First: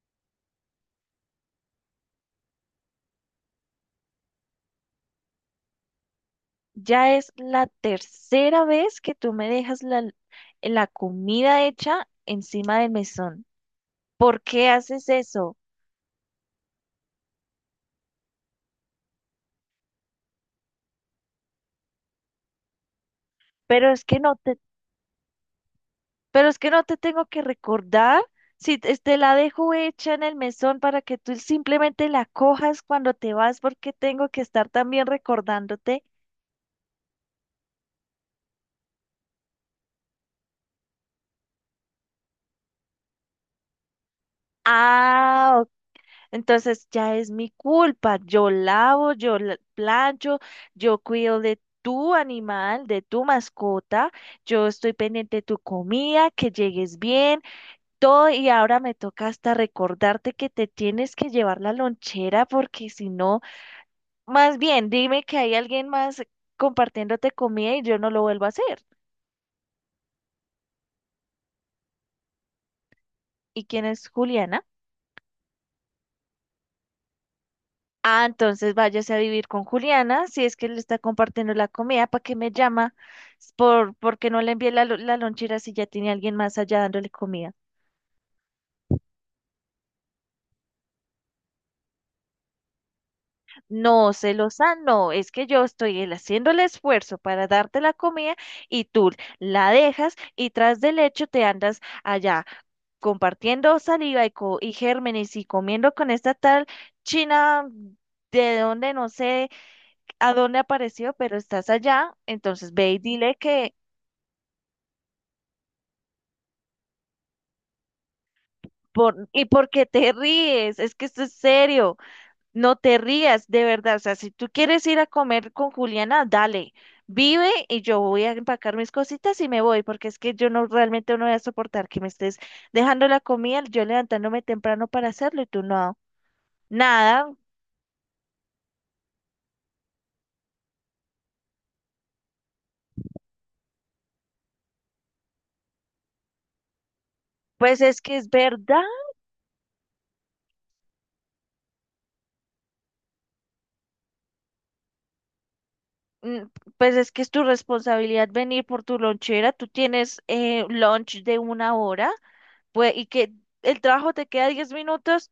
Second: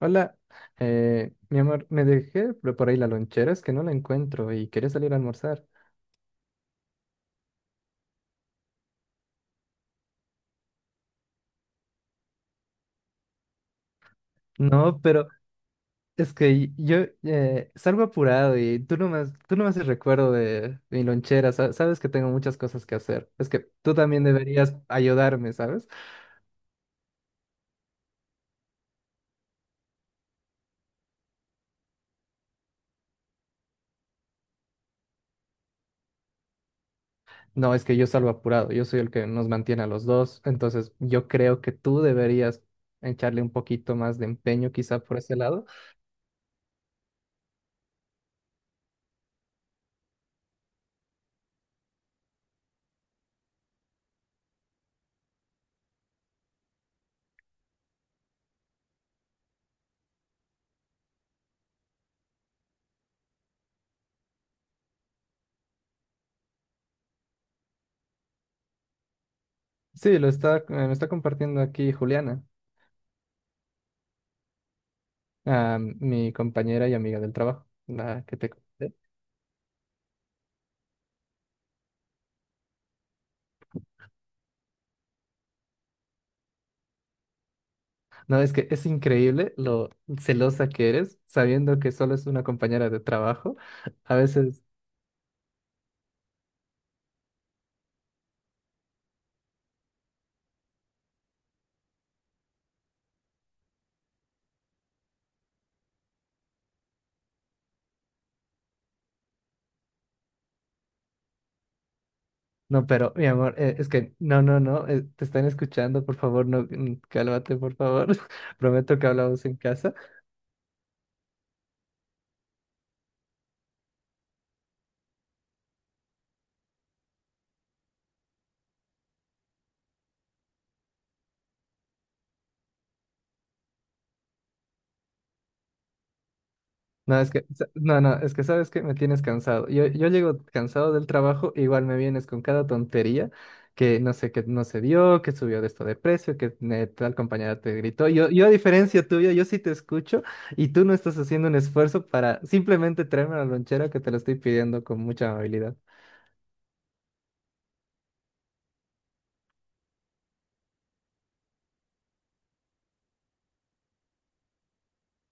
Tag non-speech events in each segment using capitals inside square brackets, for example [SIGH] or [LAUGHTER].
Hola, mi amor, me dejé por ahí la lonchera, es que no la encuentro y quería salir a almorzar. Ya es la tercera vez que tú me dejas la comida hecha encima del mesón. ¿Por qué No, haces pero eso? es que yo salgo apurado y tú no me haces recuerdo de mi lonchera, sabes que tengo muchas cosas que hacer. Es que Pero tú es que también no te, deberías ayudarme, ¿sabes? pero es que no te tengo que recordar si te la dejo hecha en el mesón para que tú simplemente la cojas cuando te vas, porque tengo que estar también recordándote. No, es que yo salgo apurado, yo soy el que nos mantiene a los dos, entonces yo creo que tú deberías echarle un poquito más de empeño quizá por ese Ah, lado. entonces ya es mi culpa. Yo lavo, plancho, yo cuido de tu animal, de tu mascota, yo estoy pendiente de tu comida, que llegues bien, todo. Y ahora me toca hasta recordarte que te tienes que llevar la lonchera porque si no, más bien dime que hay alguien más compartiéndote comida y yo no lo vuelvo a hacer. Sí, lo está, me está compartiendo aquí Juliana. ¿Y quién es Juliana? A mi compañera y amiga del trabajo, Ah, la que te entonces conté. váyase a vivir con Juliana, si es que le está compartiendo la comida, ¿para qué me llama? Porque no le envié la lonchera si ya tiene alguien más allá dándole comida. No, es que es increíble lo celosa que eres, sabiendo que solo es una compañera de trabajo. No, A veces, celosa, no, es que yo estoy haciendo el esfuerzo para darte la comida y tú la dejas y tras del hecho te andas allá compartiendo saliva y gérmenes y comiendo con esta tal china de donde no sé a dónde apareció, pero estás allá, entonces no, ve y pero mi dile amor, que. Es que no, no, no, te están escuchando, por favor, no, cálmate, por favor. [LAUGHS] Prometo que ¿Y hablamos en por qué casa. te ríes? Es que esto es serio. No te rías, de verdad. O sea, si tú quieres ir a comer con Juliana, dale. Vive y yo voy a empacar mis cositas y me voy, porque es que yo no realmente no voy a soportar que me estés dejando la comida, yo levantándome temprano para hacerlo y tú no. No, Nada, no, no, es que sabes que me tienes cansado. Yo llego cansado del trabajo, igual me vienes con cada tontería que no sé, que no se dio, que subió de esto de precio, que tal compañera te pues es gritó. que es Yo a verdad. diferencia tuya, yo sí te escucho y tú no estás haciendo un esfuerzo para simplemente traerme la lonchera que te lo estoy pidiendo con mucha amabilidad. mm, pues es que es tu responsabilidad venir por tu lonchera, tú tienes lunch de 1 hora, pues y que el trabajo te queda 10 minutos.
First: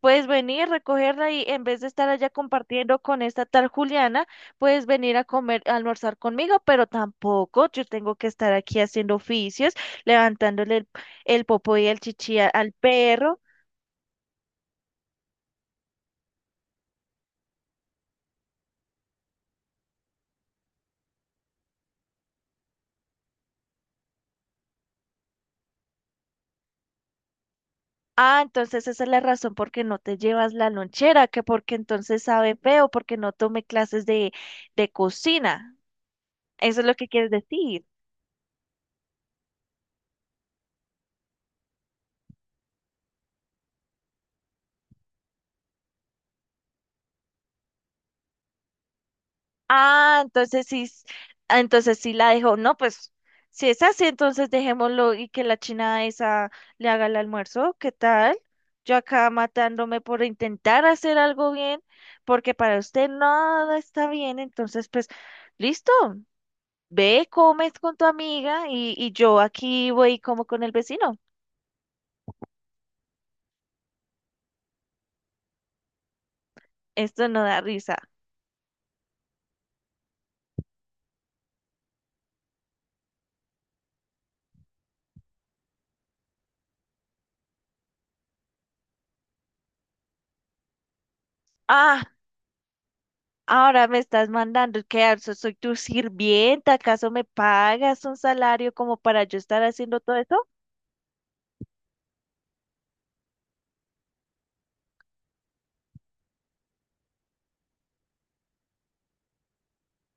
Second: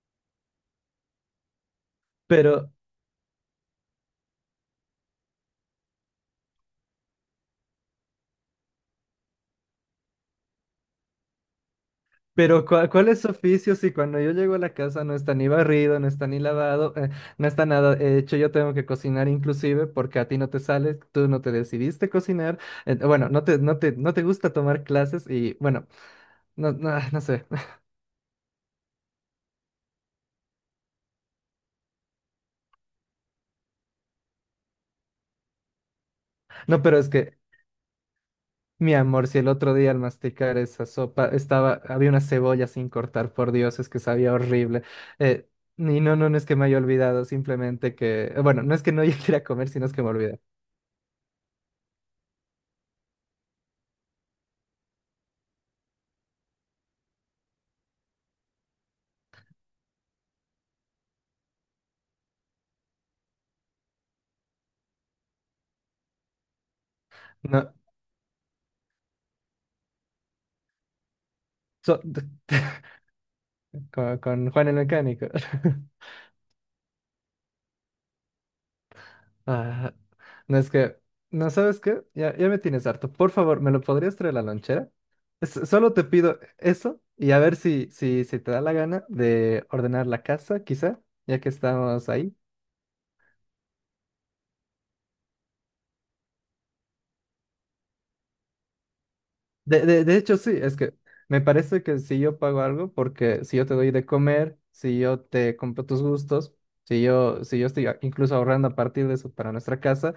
Puedes venir, recogerla y en vez de estar allá Pero compartiendo con esta tal Juliana, puedes venir a comer, a almorzar conmigo, pero tampoco yo tengo que estar aquí haciendo oficios, levantándole el popo y el chichi Pero al ¿ cuál es su perro. oficio si cuando yo llego a la casa no está ni barrido, no está ni lavado, no está nada hecho? Yo tengo que cocinar inclusive porque a ti no te sale, tú no te decidiste cocinar, bueno, no te gusta tomar clases y bueno, no, no, no sé. [LAUGHS] Ah, entonces esa es la razón por qué no te llevas la lonchera, que porque entonces sabe feo, porque no tomé clases de cocina. Eso No, es lo pero que es quieres que, decir. mi amor, si el otro día al masticar esa sopa estaba, había una cebolla sin cortar, por Dios, es que sabía horrible. Eh, y no, no, no es que me haya olvidado, simplemente que, bueno, no es que no [LAUGHS] yo quiera comer, sino es que me Ah, olvidé. entonces sí, s- ah, entonces sí la dejó. No, pues si es así, entonces dejémoslo y que la china esa le haga el almuerzo. ¿Qué tal? Yo acá matándome por intentar hacer algo bien, porque para usted nada está bien. Entonces, pues, listo. Ve, No, comes con tu amiga y, yo aquí voy y como con el vecino. so- [LAUGHS] con Juan el mecánico. [LAUGHS] Esto no da risa. Ah, no es que, no sabes qué, ya me tienes harto. Por favor, ¿me lo podrías traer a la lonchera? Solo te pido eso y a ver si te da la gana de ordenar la casa, quizá, ya que Ah, estamos ahí. ahora me estás mandando que ¿acaso soy tu sirvienta? ¿Acaso me pagas un salario como para yo estar haciendo todo De hecho, eso? sí, es que me parece que si yo pago algo, porque si yo te doy de comer, si yo te compro tus gustos, si yo estoy incluso ahorrando a partir de eso para nuestra casa.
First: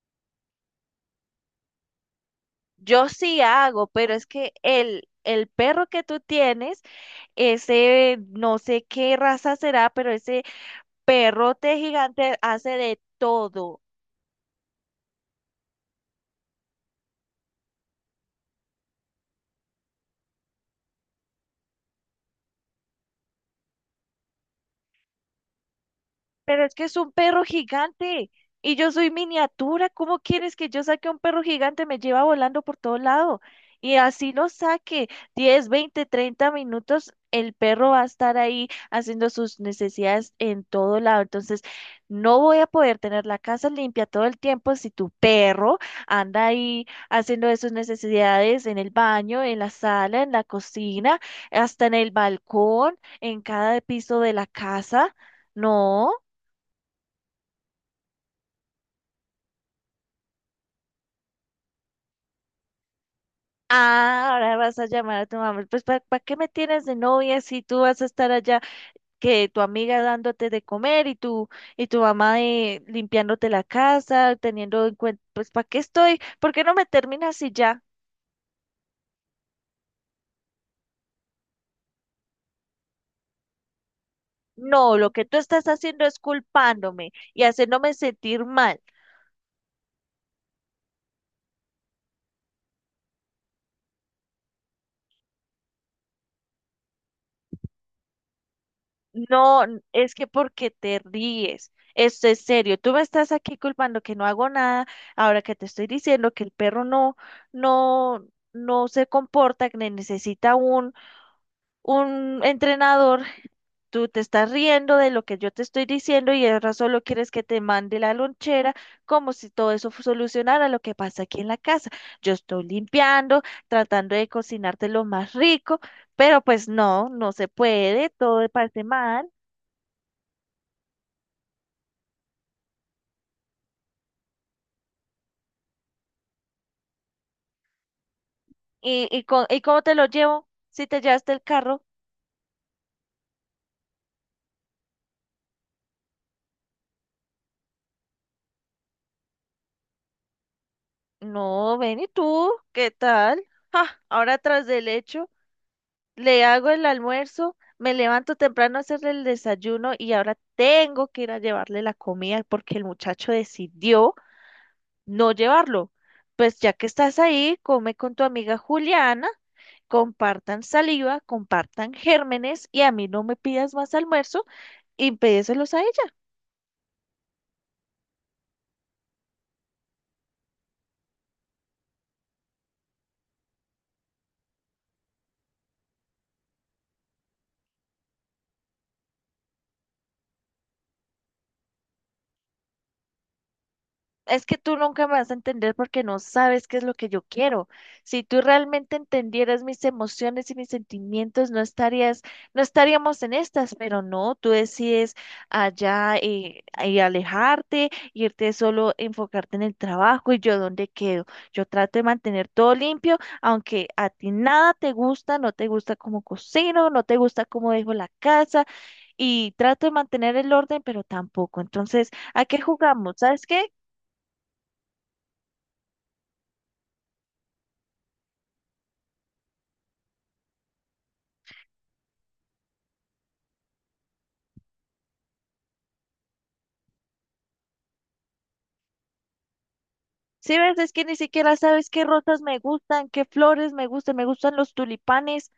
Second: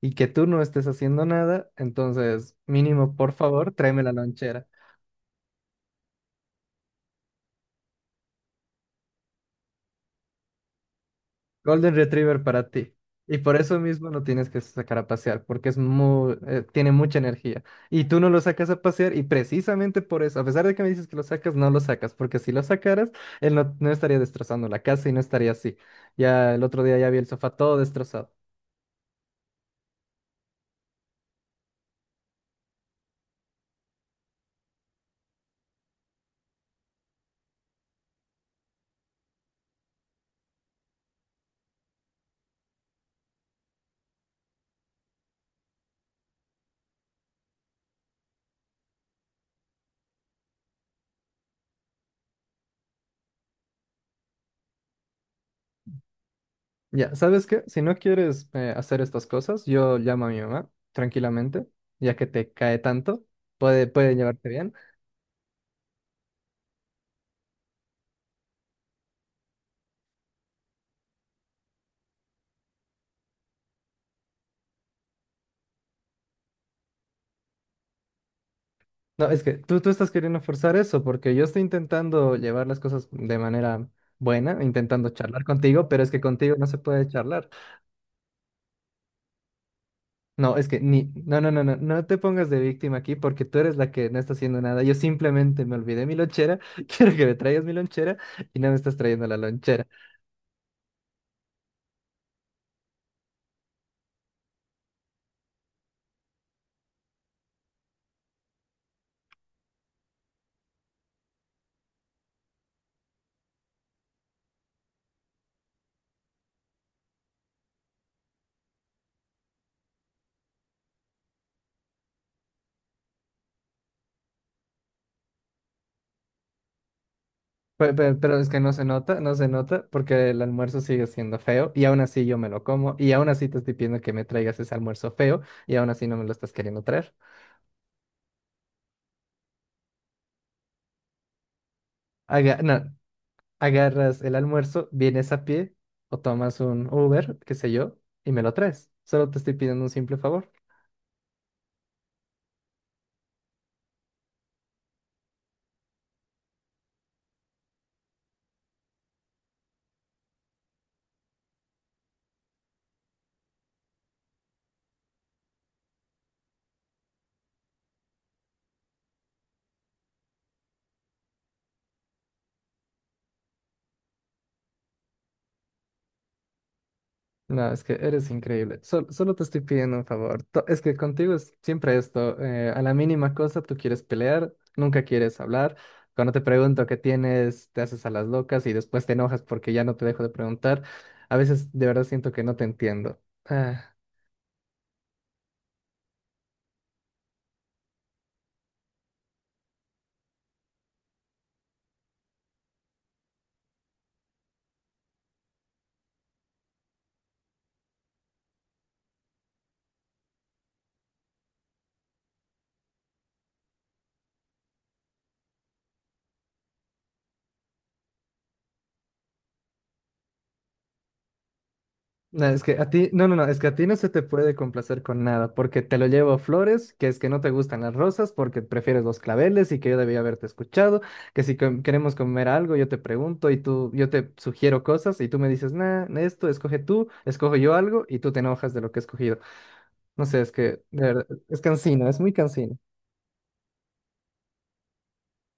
Y que tú no estés haciendo nada, entonces Yo mínimo, por sí favor, hago, tráeme pero la es que lonchera. El perro que tú tienes, ese no sé qué raza será, pero ese perrote Golden gigante Retriever hace para ti. de Y por eso todo. mismo no tienes que sacar a pasear, porque es muy, tiene mucha energía. Y tú no lo sacas a pasear y precisamente por eso, a pesar de que me dices que lo sacas, no lo sacas, porque si lo sacaras, él no, no estaría destrozando la casa y no estaría así. Ya el Pero es otro que es día ya un vi el perro sofá todo gigante destrozado. y yo soy miniatura. ¿Cómo quieres que yo saque a un perro gigante? Me lleva volando por todo lado. Y así lo saque 10 20 30 minutos, el perro va a estar ahí haciendo sus necesidades en todo lado. Entonces, no voy a poder tener la casa limpia todo el tiempo si tu perro anda ahí haciendo de sus necesidades en el baño, en la sala, en la cocina, hasta en el balcón, en cada piso de la casa. No. Ya, ¿sabes qué? Si no quieres hacer estas cosas, yo llamo a mi mamá tranquilamente, ya que te cae tanto, puede Ah, llevarte ahora bien. vas a llamar a tu mamá. Pues, ¿para qué me tienes de novia si tú vas a estar allá, que tu amiga dándote de comer y tu mamá limpiándote la casa, teniendo en cuenta, pues, ¿para qué estoy? ¿Por qué no me terminas y ya? No, es que tú estás queriendo forzar eso, porque yo estoy intentando llevar las cosas de manera buena, No, intentando lo que tú charlar estás contigo, pero haciendo es es que contigo no se puede culpándome y charlar. haciéndome sentir mal. No, es que ni, no, no, no, no, no te pongas de víctima aquí porque tú eres la que no está haciendo nada. Yo simplemente me olvidé mi lonchera, [LAUGHS] quiero que me traigas mi lonchera y no me estás trayendo la No, lonchera. es que porque te ríes. Esto es serio. Tú me estás aquí culpando que no hago nada, ahora que te estoy diciendo que el perro no, no se comporta, que necesita un entrenador. Tú te estás riendo de lo que yo te estoy diciendo y ahora solo quieres que te mande la lonchera como si todo eso solucionara lo que pasa aquí en la casa. Yo estoy limpiando, tratando de cocinarte lo más rico, pero pues no, no se puede, Pero, todo es que no parece se nota, mal. no se nota porque el almuerzo sigue siendo feo y aún así yo me lo como y aún así te estoy pidiendo que me traigas ese almuerzo feo y aún así no me lo estás queriendo traer. ¿ Y cómo te lo llevo? Si te llevaste el carro. No, agarras el almuerzo, vienes a pie o tomas un Uber, qué sé yo, y me lo traes. Solo te estoy pidiendo un simple favor. No, ven y tú, ¿qué tal? Ja, ahora tras del hecho, le hago el almuerzo, me levanto temprano a hacerle el desayuno y ahora tengo que ir a llevarle la comida porque el muchacho decidió no llevarlo. Pues ya que estás ahí, come con tu amiga Juliana, compartan saliva, compartan gérmenes y a mí no me pidas más almuerzo y pedíselos a ella. No, es que eres increíble. Solo te estoy pidiendo un favor. Es que contigo es siempre esto. A la mínima cosa tú quieres pelear, nunca quieres hablar. Cuando te pregunto qué tienes, te haces a las locas y después te enojas porque ya no te dejo de preguntar. A veces de verdad siento que no te entiendo. Ah, Es que tú nunca me vas a entender porque no sabes qué es lo que yo quiero. Si tú realmente entendieras mis emociones y mis sentimientos, no estaríamos en estas, pero no, tú decides allá y alejarte, irte solo, enfocarte en el trabajo y yo dónde quedo. Yo trato de mantener todo limpio, aunque a ti nada te gusta, no te gusta cómo cocino, no te gusta cómo dejo la casa y trato de mantener el orden, pero tampoco. Entonces, ¿a No, qué es que a ti, jugamos? no, no, no, ¿Sabes es que qué? a ti no se te puede complacer con nada, porque te lo llevo flores, que es que no te gustan las rosas, porque prefieres los claveles y que yo debía haberte escuchado, que si queremos comer algo, yo te pregunto y tú, yo te sugiero cosas y tú me dices, nah, esto, escoge tú, escojo yo algo y tú te enojas de lo que he escogido. No sé, es Sí, que, ves, es de que ni verdad, siquiera es sabes qué cansino, es muy rosas me cansino. gustan, qué flores me gustan los tulipanes,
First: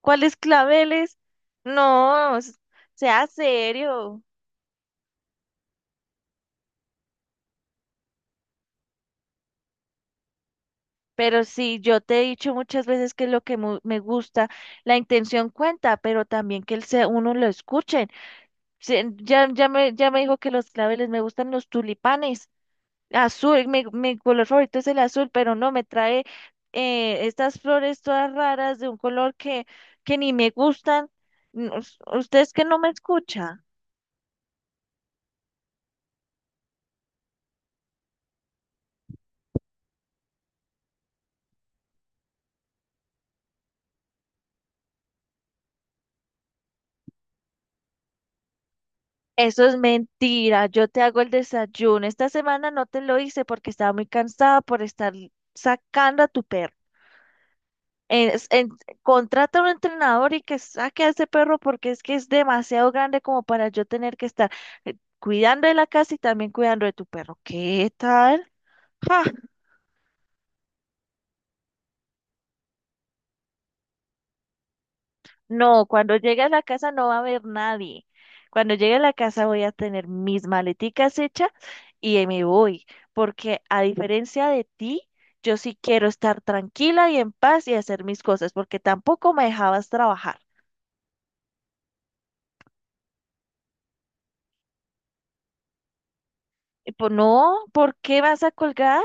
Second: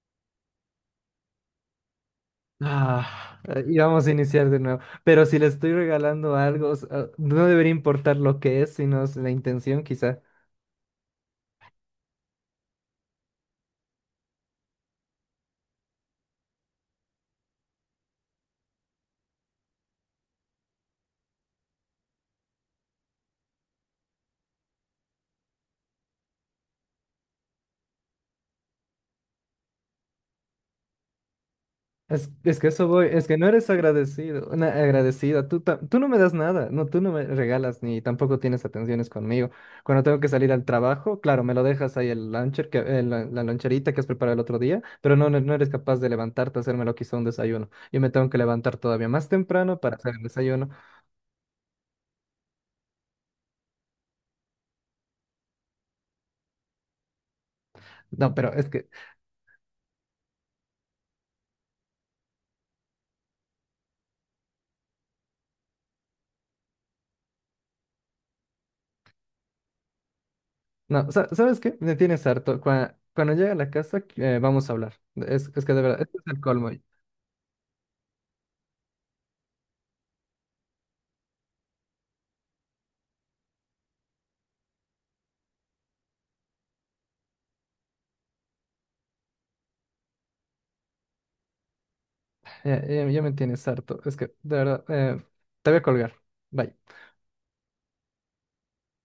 cuáles claveles. No, s- Sea Y vamos a serio. iniciar de nuevo. Pero si le estoy regalando algo, o sea, no debería importar lo que es, sino es la intención, quizá. Pero sí, yo te he dicho muchas veces que lo que me gusta, la intención cuenta, pero también que el se uno lo escuchen. Sí, ya me dijo que los claveles me gustan los tulipanes. Azul, mi color favorito es el azul, pero no me trae estas flores todas raras de un color que ni me gustan. No, us- Es, Usted es es que que no eso me voy, es que no escucha. eres agradecido, una agradecida, tú no me das nada, no, tú no me regalas ni tampoco tienes atenciones conmigo. Cuando tengo que salir al trabajo, claro, me lo dejas ahí el luncher, que, la loncherita que has preparado el otro día, pero no, no, no eres capaz de levantarte a hacerme lo que hizo un desayuno. Yo me tengo que levantar todavía más Eso es temprano para hacer el mentira. desayuno. Yo te hago el desayuno. Esta semana no te lo hice porque estaba muy cansada por estar sacando a tu perro. No, Es- pero es en- que, Contrata a un entrenador y que saque a ese perro porque es que es demasiado grande como para yo tener que estar cuidando de la casa y también cuidando de tu perro. ¿Qué tal? [LAUGHS] no, ¿sabes qué? Me tienes harto. Cuando llegue a la casa, vamos a hablar. Es que de No, verdad, cuando esto es el llegue a la colmo. casa no va a haber nadie. Cuando llegue a la casa voy a tener mis maleticas hechas y ahí me voy, porque a diferencia de ti, yo sí quiero estar tranquila y en paz y hacer mis cosas, porque tampoco me dejabas trabajar. Ya me tienes harto. Es que, de verdad, te voy a colgar. Bye. Y pues no, ¿por qué vas a colgar?